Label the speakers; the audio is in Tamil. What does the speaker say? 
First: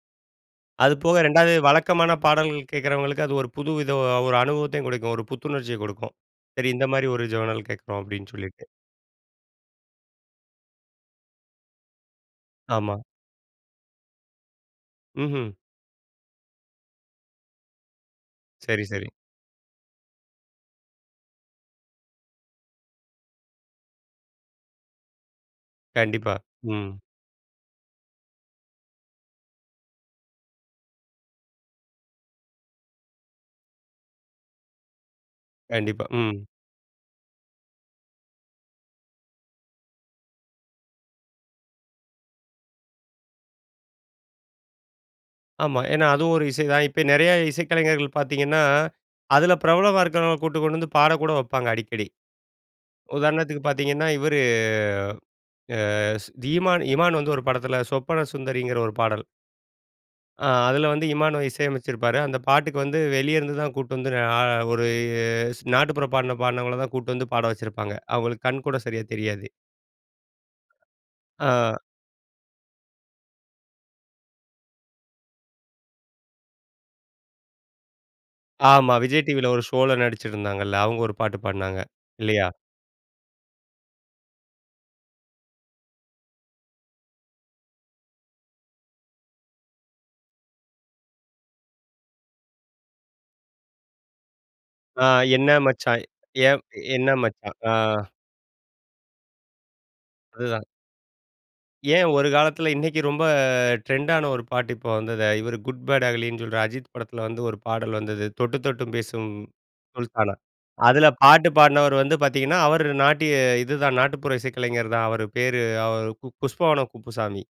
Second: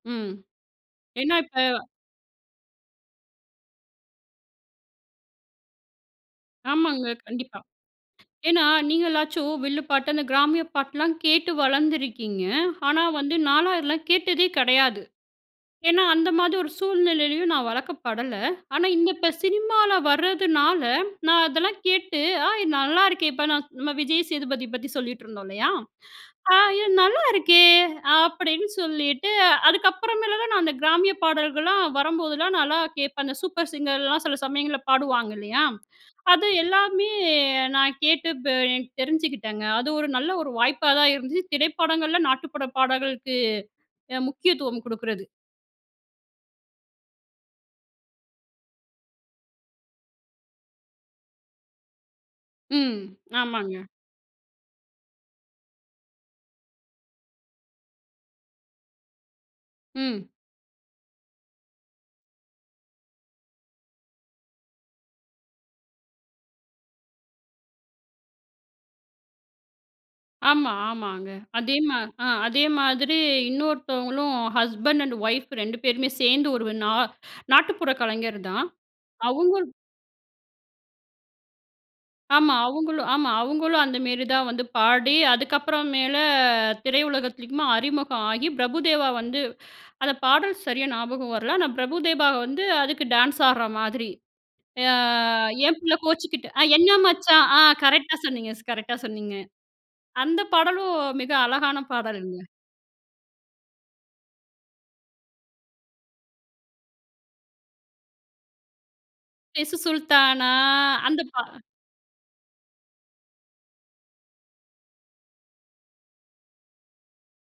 Speaker 1: ம்.
Speaker 2: அதுபோக
Speaker 1: என்ன
Speaker 2: 2வது
Speaker 1: இப்ப?
Speaker 2: வழக்கமான பாடல்கள் கேட்குறவங்களுக்கு, அது ஒரு புது வித அ ஒரு அனுபவத்தையும் கொடுக்கும், ஒரு புத்துணர்ச்சியை கொடுக்கும். சரி இந்த
Speaker 1: ஆமாங்க,
Speaker 2: மாதிரி ஒரு
Speaker 1: கண்டிப்பா.
Speaker 2: ஜர்னல் கேட்குறோம் அப்படின்னு சொல்லிட்டு.
Speaker 1: ஏன்னா நீங்களாச்சும் வில்லு பாட்டு அந்த கிராமிய பாட்டுலா கேட்டு வளர்ந்துருக்கீங்க.
Speaker 2: ஆமா.
Speaker 1: ஆனா வந்து நாலாம் இதெல்லாம் கேட்டதே கெடையாது.
Speaker 2: ம்ஹ்ம்.
Speaker 1: ஏன்னா அந்த மாரி ஒரு சூழ்நிலையிலேயும் நான் வளக்கப்படல.
Speaker 2: சரி,
Speaker 1: ஆனா இந்த
Speaker 2: சரி.
Speaker 1: இப்ப சினிமால வரதுனால நான் அதெல்லா கேட்டு, "ஆய் நல்லா இருக்கே", இப்ப நான் நம்ம விஜய் சேதுபதி பத்தி சொல்லிகிட்டு இருந்தோம் இல்லையா?
Speaker 2: கண்டிப்பா,
Speaker 1: ஆ, இது
Speaker 2: ம்.
Speaker 1: நல்லா இருக்கே அப்படின்னு சொல்லிட்டு அதுக்கப்புறமேல நான் அந்த கிராமிய பாடல்கள்லா வரும்போதெல்லா நான்லாம் கேட்பன். அந்த சூப்பர் சிங்கர்லலாம் சில சமயங்கள்ல பாடுவாங்க இல்லையா,
Speaker 2: கண்டிப்பா, ம்.
Speaker 1: அது எல்லாமே நான் கேட்டு இப்ப எனக்கு தெரிஞ்சுக்கிட்டேங்க. அது ஒரு நல்ல ஒரு வாய்ப்பா தான் இருந்துச்சு. திரைப்படங்கள்ல நாட்டுப்புறபாடல்களுக்கு அ முக்கியத்துவம் குடுக்கிறது.
Speaker 2: ஆமா, ஏன்னா அதுவும் ஒரு இசை தான் இப்ப நிறைய இசைக்கலைஞர்கள் பாத்தீங்கன்னா, அதுல பிரபலமா இருக்கறவங்கள கூட்டிட்டு கொண்டு வந்து பாட கூட வப்பாங்க அடிக்கடி.
Speaker 1: ம்.
Speaker 2: உதாரணத்திற்கு
Speaker 1: ஆமாங்க.
Speaker 2: பாத்தீங்கன்னா இவரு, அ திமான் இமான் வந்து ஒரு படத்தில சொப்பன சுந்தரிங்கிற ஒரு பாடல்.
Speaker 1: ம்.
Speaker 2: அ, அதில வந்து இமானுவ இசையமைச்சுருப்பாரு. அந்த பாட்டுக்கு வந்து வெளிய இருந்துதான் கூட்டிட்டு வந்து அ ஒரு நாட்டுப்புற பாடல பாடுனவங்கள தான் கூட்டு வந்து பாட வச்சிருப்பாங்க. அவுங்களுக்கு கண்கூட சரியா தெரியாது.
Speaker 1: ஆமா. ஆமாங்க அதே
Speaker 2: ஆ.
Speaker 1: மா அ அதே மாதிரி இன்னொருத்தவங்களும் ஹஸ்பண்ட் அண்ட் ஒயிஃப் 2 பேருமே சேர்ந்து ஒரு நா நாட்டுப்புற கலைஞர் தான்
Speaker 2: ஆமா, விஜய் டிவில
Speaker 1: அவுங்க
Speaker 2: ஒரு ஷோ ல நடிச்சிருந்தாங்கல்ல, அவுங்க ஒரு பாட்டு பாடுனாங்க, இல்லையா?
Speaker 1: ஆமா அவுங்களும், ஆமா அவுங்களும் அந்தமேரி தான் வந்து பாடி அதுக்கப்புறம் மேல திரையுலகத்திலுமா அறிமுகம் ஆகி பிரபுதேவா வந்து அந்த பாடல் சரியா ஞாபகம் வரல, ஆனா பிரபுதேபா வந்து அதுக்கு டான்ஸ் ஆடுற மாதிரி. ஆ
Speaker 2: ஆ என்ன
Speaker 1: என் பிள்ள
Speaker 2: மச்சான்
Speaker 1: கோச்சிக்கிட்டு, அ
Speaker 2: ஏப்
Speaker 1: என்ன
Speaker 2: என்ன
Speaker 1: மச்சான்.
Speaker 2: மச்சான்.
Speaker 1: ஆ!
Speaker 2: ஆ.
Speaker 1: கரெக்ட்டா சொன்னீங்க. கரெக்ட்டா சொன்னீங்க. அந்த
Speaker 2: அதுதான்.
Speaker 1: பாடலும் மிக அழகான
Speaker 2: ஏன், ஒரு
Speaker 1: பாடல்ங்க.
Speaker 2: காலத்தில இன்னைக்கு ரொம்ப ட்ரெண்டான ஒரு பாட்டு இப்போ வந்தது, இவரு குட் பாட் அகலின்னு சொல்ற அஜித் படத்தில வந்து ஒரு பாடல் வந்தது, தொட்டு தொட்டு பேசும்
Speaker 1: பேசு
Speaker 2: சுல்தானா.
Speaker 1: சுல்தானா
Speaker 2: அதில
Speaker 1: அந்த பா
Speaker 2: பாட்டு பாடுனவர் வந்து பாத்தீங்கன்னா, அவர் நாட்டிய இதுதான் நாட்டுப்புற இசைக்கலைஞர் தான் அவர் பேரு அவரு புஷ்பவனம் குப்புசாமி.